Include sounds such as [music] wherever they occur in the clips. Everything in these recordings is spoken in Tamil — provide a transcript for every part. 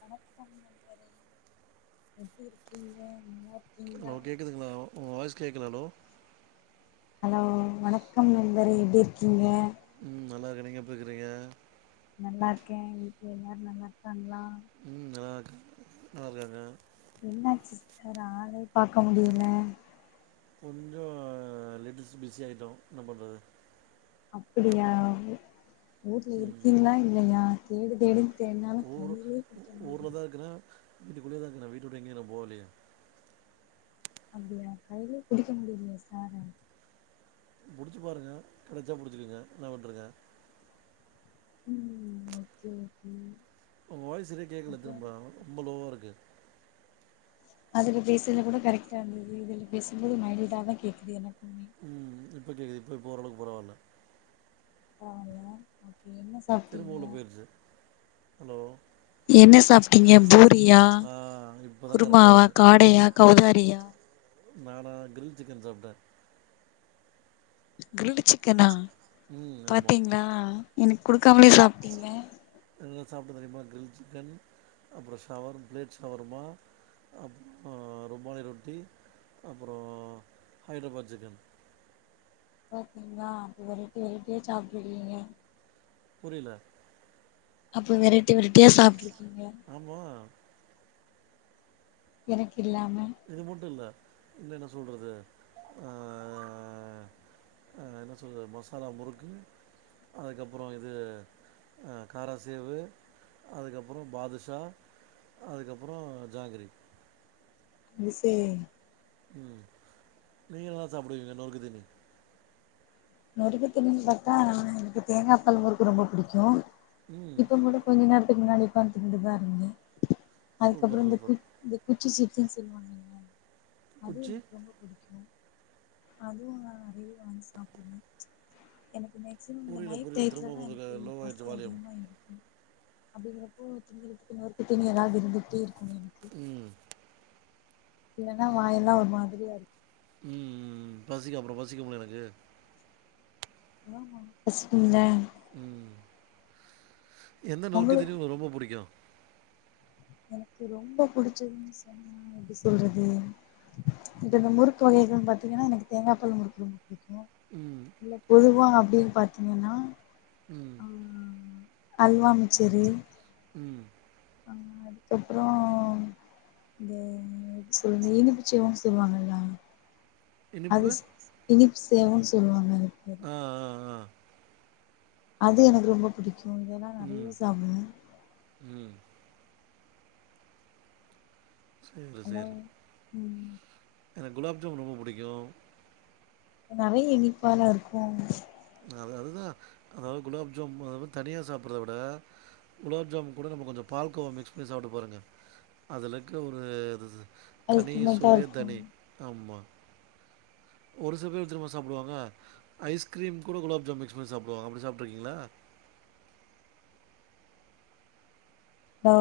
வணக்கம் நண்பரே எப்டி இருக்கீங்க நல்லா ஹலோ இருக்கீங்ளா கேட்குதுங்களா உங்க வாய்ஸ் கேக்கல ஹலோ ஹலோ வணக்கம் நண்பரே எப்டி இருக்கீங்க ம் நல்லா இருக்க நீங்க அப்டி இருக்குறீங்க நல்லா இருக்கே வீட்ல எல்லாரு நல்லா இருக்காங்ளா ம் நல்லா இருக்கா நல்லா இருக்காங்க என்னாச்சி சார் ஆளே பாக்க முடியல கொஞ்சோ லீட்டீஸ் பிஸி ஆகிட்டோ என்ன பண்றது அப்படியா ஊர்ல ம் இருக்கீங்ளா இல்லையா தேடு தேடு னாலு கையிலயே பிடிக்க முடியிலைங் இப்ப கிரா வீட்டுகுள்ளயேதா இருக்குற வீட்ட விட்டு எங்கேயும் நா போகலயே அப்டியா கையிலயே புடிக்க முடியலையே சார புடிச்சி பாருங்க கெடைச்சா புடிச்சிருங்க இல்லன விட்ருங்க ம் ஓகே ஓகே உங்க வாய்ஸ் சேரியா கேக்கல அப்றோ திரும்பா ரொம்ப லோவாக இருக்கு அதுல பேசுனா கூட கரெக்டா இருந்தது இதுல பேசும்போது மைல்ட்டா தா கேக்குது எனக்குமே ம் இப்போ கேக்குது இப்போ ஓரளவுக்கு பரவால்ல பரவால்ல ஓகே என்ன ச திரும்பு உள்ள போயிட்சி ஹலோ என்ன சாப்டீங்க பூரியா ஆ இப்போ தா கரெக்டா குருமாவா இருக்கு காடையா கௌதாரியா நானா கிரில் சிக்கன் சாப்டே கிரில்டு சிக்கனா ம் ஆமா பாத்தீங்ளா எனக்கு குடுக்காமலே சாப்டீங்க என்னென்ன சாப்டே தெரிமா கிரில் சிக்கன் அப்றோ ஷவர் பிளேட் ஷவர்மா அப்றமா ருமாலையா ரொட்டி அப்றோ ஹைதராபாத் சிக்கன் பாத்தீங்ளா அப்ப வெரைட்டி வெரைட்டியா சாப்டு இருக்கீங்க புரிலா அப்ப வெரைட்டி வெரைட்டியா சாப்டிருக்கீங்க ஆமா எனக்கு இல்லாம இது மட்டு இல்ல இன்னு என்ன சொல்றது ஆ ஆ ஆ என்ன சொல்றது மசாலா முறுக்கு அதுக்கப்றோ இது ஆ கார சேவு அதுக்கப்றோ பாதுஷா அதுக்கப்றோ ஜாங்கிரி யூ சே ம் நீங்க என்னா சாப்புடுவீங்க நொறுக்கு தினி நொறுக்குதிணிண்னு பாத்தா எனக்கு தேங்கா பால் முறுக்கு ரொம்ப புடிக்கு ம் இப்பங் கூட கொஞ்ச நேரத்துக்கு முன்னாடி ஒக்காந்து திண்ணுட்டுதா இருந்த அதுக்கப்றோ சூப்பர் இந்த சூப்பர் குச் குச்சி சீப்ஸ்னு சொல்வாங்கல்ல அதுவு குச்சி எனக்கு ரொம்ப புடிக்கு அதுவு நா நறையவே வாங்கி சாப்புடுவே எனக்குமே மேக்ஸிமம் இந்த புரியல நைட் புரியல டையத்துல திரும்ப தா கொஞ்சம் எனக்கு லோவாகிட்டு பசி வால்யூம் அதிகமா எடுக்கு அப்புடீங்கிறப்போ திங்கறதுக்கு நொறுக்கு தீனி எதாவது இருந்துட்டே இருக்குனோ எனக்கு ம் இல்லனா வாயல்லா ஒரு மாதிரியா இருக்கு ம் ம் ம் பசிக்கோ அப்புறோ பசிக்கும்ல எனக்கு ஆமா பசிக்கும்ல ம் எந்த நொற்குதீனி உங்களுக்கு உங்குளுக்கு ரொம்ப புடிக்கோ எனக்கு ரொம்ப புடிச்சதுன்னு சொன்னா எப்டி சொல்றது இப்ப இந்த முறுக்கு வகைகள் பாத்தீங்கன்னா எனக்கு தேங்கா பால் முறுக்கு ரொம்ப புடிக்கோ ம் இல்ல பொதுவா அப்டீன்னு பாத்தீங்கன்னா ம் அ அ அல்வா மிச்சறு ம் ஆ அதுக்கப்புறோ இந்த சேவ சேவுனு சொல்லுவாங்கல்யா அது இனிப்பு இனிப்பு சேவுன்னு சொல்லுவாங்க அதுக்குப்பேரு ஆ ஆ அது எனக்கு ரொம்ப பிடிக்கோ இதெல்லா ம் நறைய சாப்புடுவே ம் சரி ஹலோ சரி ம் எனக்கு குலாப் ஜாமுன் ரொம்ப புடிக்கோ நறைய இனிப்பால இருக்கோ அது அதுதா அதாவது குலாப் ஜாமுன் அந்த மாரி தனியா சாப்புடுறத விட குலாப் ஜாம் கூட நம்ம கொஞ்சோ பால் கோவா மிக்ஸ் பண்ணி சாப்ட்டு பாருங்க அதுல இருக்க ஒரு தனி அல்டிமேட்டா சுவையே இருக்கு தனி ஆமா ஒரு சில பேர் எப்டி தெரியுமா சாப்புடுவாங்க ஐஸ் க்ரீம் கூட குலாப் ஜாமு மிக்ஸ் பண்ணி சாப்புடுவாங்க அப்டி சாப்பிட்ருக்கீங்களா ஹலோ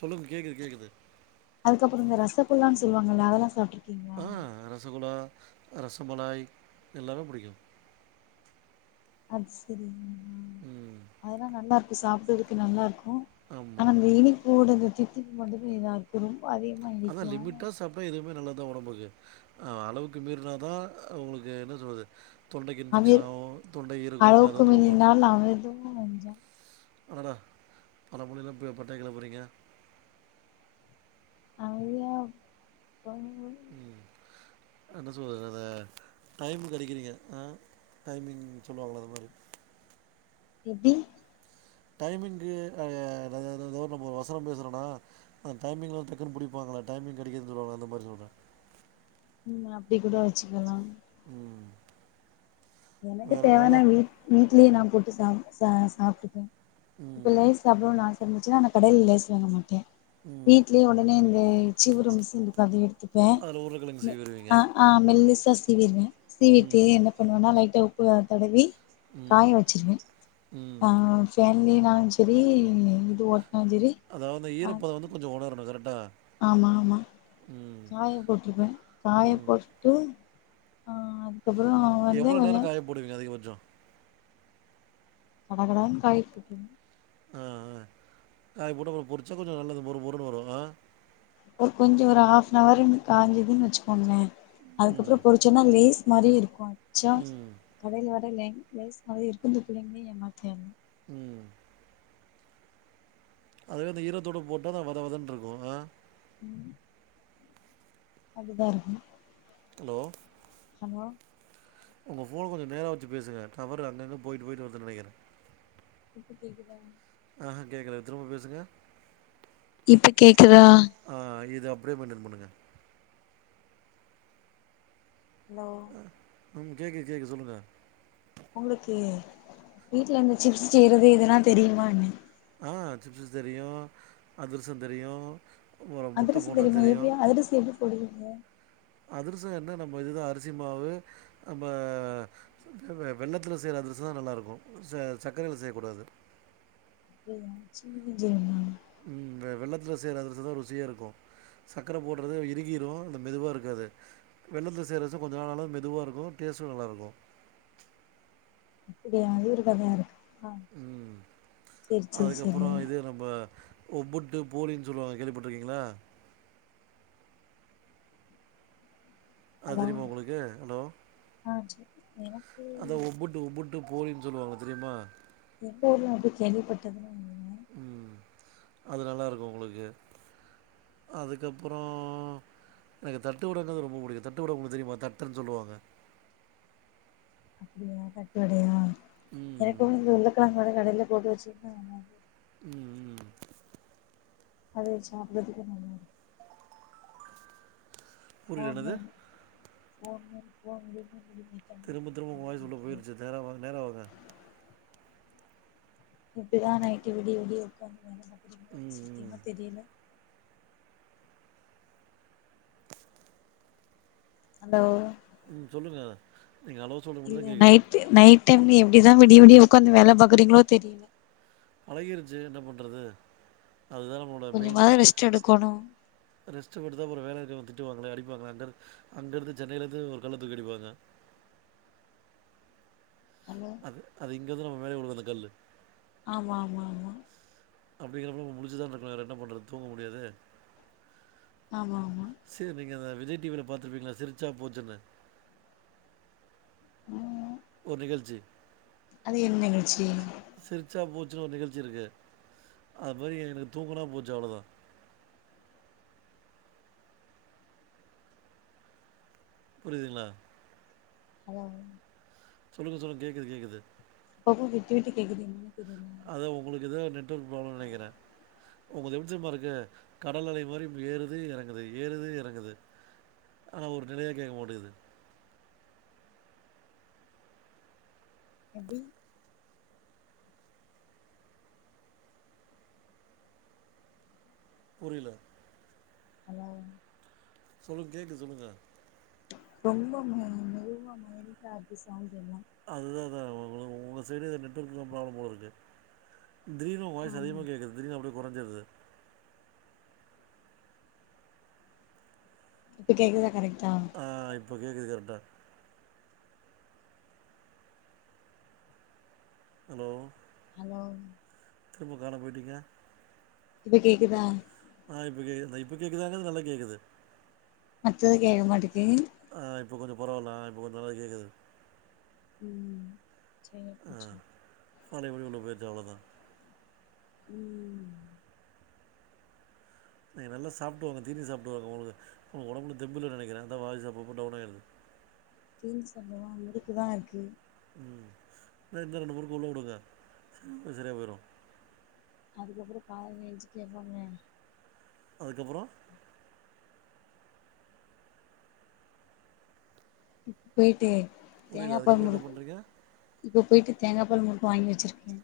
சொல்லுங்க கேக்குது கேக்குது அதுக்கப்புறோ இந்த ரசகுல்லானு சொல்லுவாங்க அதெல்லா சாப்ட்ருக்கீங் ஆ ரசகுலா ரசமலாய் எல்லாமே புடிக்கோ அது செரி ம் ம் அதெல்லா நல்லா இருக்கு சாப்புடுறதுக்கு நல்லா இருக்கோ ஆனா ஆமாம் இந்த இனிப்போட இந்த தித்திப்பு மட்டுமே இதா இருக்கோ ரொம்ப அதிக அதா லிமிட்டா சாப் அப்ப எதுவுமே நல்லதா ஒடம்புக்கு அளவுக்கு மீறினாதா உங்குளுக்கு என்ன சொல்றது தொண்டைக்கு இன்ஃபெக்ஷன் அமிர் ஆவோ தொண்டைக்கு இருகோ எல்லா தொந்தரவு பண்ணு அமிர்தமு நஞ்சா அடடா பழமொழிலா இப்ப பட்ட கெளப்புறீங்க அவர யாப் கம்பங்கூழு ம் என்ன சொல்றது அத டைமுக்கு அடிக்கிறீங்க ஆ டைமிங் சொல்லுவாங்கல அத மாரி எப்டி டைமிங்கு அப்றோ ஏதோதோ நம்ம ஒரு வசனோ பேசுறனா ஆமா டைமிங் எல்லா டக்குன்னு பிடிப்பாங்கல டைமிங் அடிக்குதுன்னு சொல்லவாங்கல இந்த மாதிரி சொல்றே ம் அப்டி கூட வெச்சுக்கலா உம் எனக்கு தேவனா வீட் வீட்லயே நா போட்டு சா ச சாப்ட்டுப்பே இப்ப ம் லேஸ் சாப்னுனு ஆச இருந்துச்சுன்னா நா கடையில லேஸ் வாங்க மாட்டே ம் வீட்லயே உடனே இந்த சிவுறு மிஷின்ருக்கு அது எடுத்துப்பே அதுல உருளக்கெழங்கு மெ சீவிருவீங்க ஆ ஆ மெல்லிஸா சீவிடுவே சீவிட்டு ம் என்ன பண்ணுவன்னா லைட்டா உப்பு தடவி ம் காய வெச்சிருவே ம் அ ஃபேன்லினாலு சரி இது ஒட்னா சரி அதாவுது ஈரப்பத வந்து கொஞ்ச உணரணு கரெக்டா ஆமா ஆமா ம் காய போட்ருப்பே காய ம் போட்டு ஆ கப்புறோ எவ்ள நேர காய போடுவிங்க அதிகபச்சொ கட கடான் காய போட்ருவே ஆ ஆ காய போட்டு அப்புற பொரிச்சா கொஞ்ச நல்லது மொறு மொறுன்னு வரு ஆ ஒரு கொஞ்சொ ஒரு ஹாஃப்ன் அவர் காஞ்சுதுன் வெச்சுக்கோங்ளே அதுக்கப்புறோ ம் பொரிச்சோன்னா லேஸ் மாரி இருக்கு அச்சா ம் கடையில வர லெ லேஸ் மாரி இருக்கு இந்த பிள்ளைங்களே ஏமாத்திர்ல ம் அதுவே இந்த ஈரத்தோடு போட்டா அது வத வதன்ருக்கு அ ம் அப்டிதா இருக்கு ஹலோ ஹலோ உங்க ஃபோன் கொஞ்ச நேரா வெச்சு பேசுங்க டவரு அங்க அங்க போயிட்டு போயிட்டு வருதுன் நெனைக்கிற இப்ப கேக்குதா ஆஹா கேக்கல திரும்ப பேசுங்க இப்ப கேக்குதா ஆ இது அப்டியே மெயின்டன் பண்ணுங்க ஹலோ ம் கேக்கு கேக்கு சொல்லுங்க உங்களுக்கு வீட்ல இந்த சிப்ஸ் செய்யறது இதெல்லா தெரியுமா என்ன ஆ சிப்ஸ் தெரியு அதர்ச தெரியு அத்ரச தெரியுமா எப்பயா அத்ரச எப்டி போடுவீங்க அத்ரச என்ன நம்ம இதுதா அரிசி மாவு நம்ம வ வ வெள்ளத்துல செய்ற அத்ரச தா நல்லாருக்கு ச சக்கரைள செய்யக்கூடாது அ [unintelligible] செய்யனுமா ம் வெ வெள்ளத்துல செய்ற அத்ரசதா ருசியா இருக்கு சர்கக்க போடுறது இறுகிரு அந்த மெதுவா இருக்காது வெள்ளத்துல செய்ரச கொஞ்ச நாள் நாலு மெதுவா இருக்கு டேஸ்டு நல்லா இருக்கு அப்டியா இரு கதையா இருக்கு ம் சேரி சேரி அதுக்கப்புறோ இது நம்ப ஒ புட்டு போலின்னு சொல்லுவாங்க கேள்விப்பட்டுருக்கீங்களா அ ஹலோ தெரியுமா உங்களுக்கு ஹலோ ஆ சேரி எனக்கு அத ஒபு உபுட்டு போறின் சொல்லுவாங்க தெரியுமா எப்பயோ ஒரு வாட்டி கேள்விப்பட்டதுதா ம் அது நல்லா இருக்கு உங்களுக்கு அதுக்கப்புறோ எனக்கு தட்டுவடனா ரொம்ப புடிக்கு தட்டுவட உங்ளுக் தெரிமா தட்டன் சொல்லுவாங்க அப்டியா தட்டுவடையா ம் எனக்கு இந்த உர்ளக்கிழங்கோட கடைல போட்டு வச்சிர்ந்தாங்கள ம் ம் அது வச் சாப்புறதுக்கு நல்லாரு புரியல ஃபோன் என்னது வேணு ஃபோன் வேணு ஃபோன் வேணுன் சொல்லி தி திரும்ப திரும்ப உங்க வாய்ஸ் உள்ள போய்ர்ச்சு நேரா வாங்க நேரா வாங்க எப்டிதா நைட்டு விடிய விடிய உக்காந்து வேலபாக்குறீங்ளோ எனக் ம் ம் சத்தியமா தெரில அந்த ஓ ம் சொல்லுங்க நீங்க ஹலோ சொல்றது மட்டுந்தா இல்ல கேக்குது நைட் டைம் நைட் டைம்ல எப்டிதா விடிய விடிய ஒக்காந்து வேல பாக்குறீங்ளோ தெரில பழகிருச்சு என்ன பண்றது அதுதா நம்மளோட மெய்ன் கொஞ்சமாவது ரெஸ்ட் எடுக்கணு ரெஸ்ட்டு போட்டுதா அப்புறோ வேல இருக்கு திட்டுவாங்களே அடிப்பாங்களே அங்கரு அங்கருந்து சென்னைல இருந்து ஒரு கல்ல தூக்கி அடிப்பாங்க ஹலோ அது அது இங்க வந்து நம்ம மேலே உழுகு அந்த கல்லு ஆமாம்மாம்மா அப்டிங்கிறப்போ நம்ம முழுச்சுதா இருந்திர்க்ணு வேற என்ன பண்றது தூங்க முடியாது ஆமா ஆமா சேர் நீங்க அந்த விஜய் டி வி ல பாத்துருப்பீங்ள சிரிச்சா போச்சுனு ம் ஒரு நிகழ்ச்சி அது என் நிகழ்ச்சி சிரிச்சா போச்சுனு ஒரு நிகழ்ச்சி இருக்கு அது மாரி எனக்கு தூங்குனா போச்சு அவுளோதா புரிதுங்ளா ஹலோ சொல்லுங்க சொல்லுங்க கேக்குது கேக்குது அப்பப்ப விட்டு விட்டு கேக்குது என்னனே தெரில அதா உங்ளுக்கு எதோ நெட்வொர்க் ப்ராப்ளம் நெனைக்கிற உங்குள்து எப்டி தெரிமா இருக்கு கடல் அலை மாரி ஏறுது எறங்குது ஏறுது எறங்குது ஆனா ஒரு நிலையா கேக்க மாட்டேங்கிது எப்டி புரில ஹலோ சொல்லுங் கேக்கு சொல்லுங்க ரொம்ப மெ மெதுவா மைல்டா இருக்கு சவுண்டெல்லா அதேதா உங்குளுக் உங்க சைடு எதோ நெட்வொர்க்ல ப்ராப்ளம போல இருக்கு திடீர்னு வாய்ஸ் ஆமா அதிகமாகேக்குது திடீர்னு அப்டியே கொறஞ்சிர்து இப்ப கேக்குதா கரெக்ட்டா ஆ இப்போ கேக்குது கரெக்ட்டா ஹலோ ஹலோ திரும்ப காணாம் போய்ட்டீங்க இப்ப கேக்குதா ஆ இப்ப கேக்குது இப்ப கேக்குதாங்க நல்லா கேக்குது அடுத்தது கேக்க மாட்டிக்கி ஆ இப்போ கொஞ்ச பரவால ஆ இப்ப கொஞ்ச நல்லா கேக்குது ம் செரியா அ போச்சு பழைய படி உள்ள போயிச்சி அவ்ளோதா ம் நீங்க நல்லா சாப்ட்டு வாங்க தீனி சாப்டு வாங்க உங்களுக்கு ஒடம்புல தெம்பு இல்லனு நெனக்கிறே அதா வாய்ஸ் அப்போ அப்போ டவுன் ஆகுது [unintelligible] ம் இல்ல இன்னு ரெண்டு முறுக்கு உள்ள வுடுங்க இன்னு சரியா போய்று அதுக்கப்புற காத எஞ்சு கேப்பாங்க அதுக்கப்புற போயிட்டு தேங்கா புரியல பால் அதுக்கப்புறம் என்ன முறுக் பண்ணுறீங்க இப்ப போயிட்டு தேங்கா பால் முறுக்கு வாங்கி வச்சிருக்கே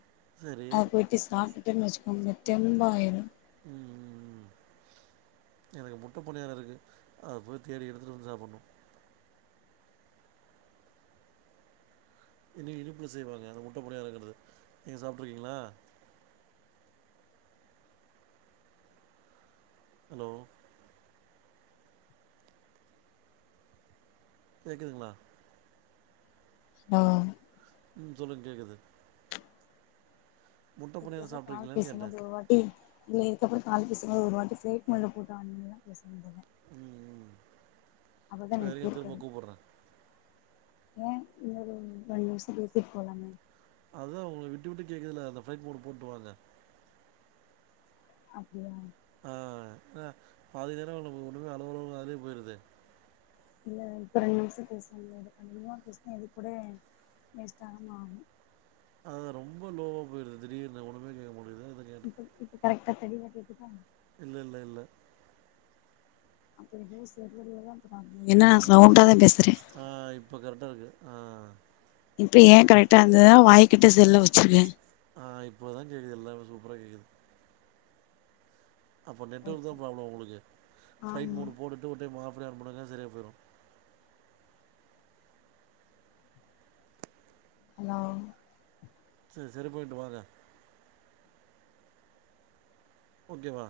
சரி அத போயிட்டு சாப்ட்டு டன் வச்சுக்கோங்க தெம்பாயிரு ம் ம் ம் எனக்கு முட்ட பணியார இருக்கு அத போய் தேடி எடுத்துட்டு வந்து சாப்புன்ணு இன்னி இனிப்பில செய்வாங்க அந்த முட்ட பணியாறங்கிறது நீங்க சாப்ட்ருக்கீங்களா ஹலோ கேக்குதுங்களா ஆ ம் சொல்லுங்க கேக்குது பணியாரம் இதுக்க கால் சாப்பிட்ருக்கீங்களான்னு பேசும் போது கேட்டேன் வருவா எ இல்ல இதுக்கப்புற கால் பேசும்போது ஒரு வாட்டி ஃபிலெட் மோட்ல போட்டு ஆன் பண்ணிதா பேசும் போது ம் ம் அப்பதா எனக்கு சரிங்க கேக்கு திரும்ப கூப்பிட்றேன் ஏ இன்னொரு ரெண்டு நிமிஷோ பேசிட்டு போலாமே அதா உங்களுக்கு விட்டு விட்டு கேக்குதுல அந்த ஃப்ளைட் மோடு போட்டு வாங்க அப்டியா ஆ பாதி நேர ஒண்னுமே அளவு அளவு அதயே போயிருது இல்ல இப்ப ரெண்டு நிமிஷ பேசாமுடியாது கண்டிப்பா பேசினா இது கூட வேஸ்ட் ஆகு அது ரொம்ப லோவா போயிருது திடீர்னு ஒன்னுமே கேக்க முடியுது அதா இப்ப இப்ப கரெக்டா தெளிவா கேக்குதா இல்ல இல்ல இல்ல அப்ப எதோ செல்லுல தா ப்ராப்லம் என்னா நா ம் சாவுண்டா தா பேசுற ஆ இப்போ கரெக்டா இருக்கு ஆ இப்ப ஏ கரெக்டா இருந்ததுனா வாய்கிட்ட செல்ல வச்சிருவெ ஆ இப்போ தா கேக்குது எல்லாம சூப்பர கேக்குது அப்போ நெட்ஒர்க் ஓகே தான் ப்ராப்ளம் உங்களுக்கு ஃப்ளைட் ஆமா மூட் போட்டு ஒரு டைம் ஆஃப் பண்ணி ஆன் பண்ணாங்க சரியாக போயிறு ஹலோ சரி சரி போயிட்டு வாங்க ஓகேவா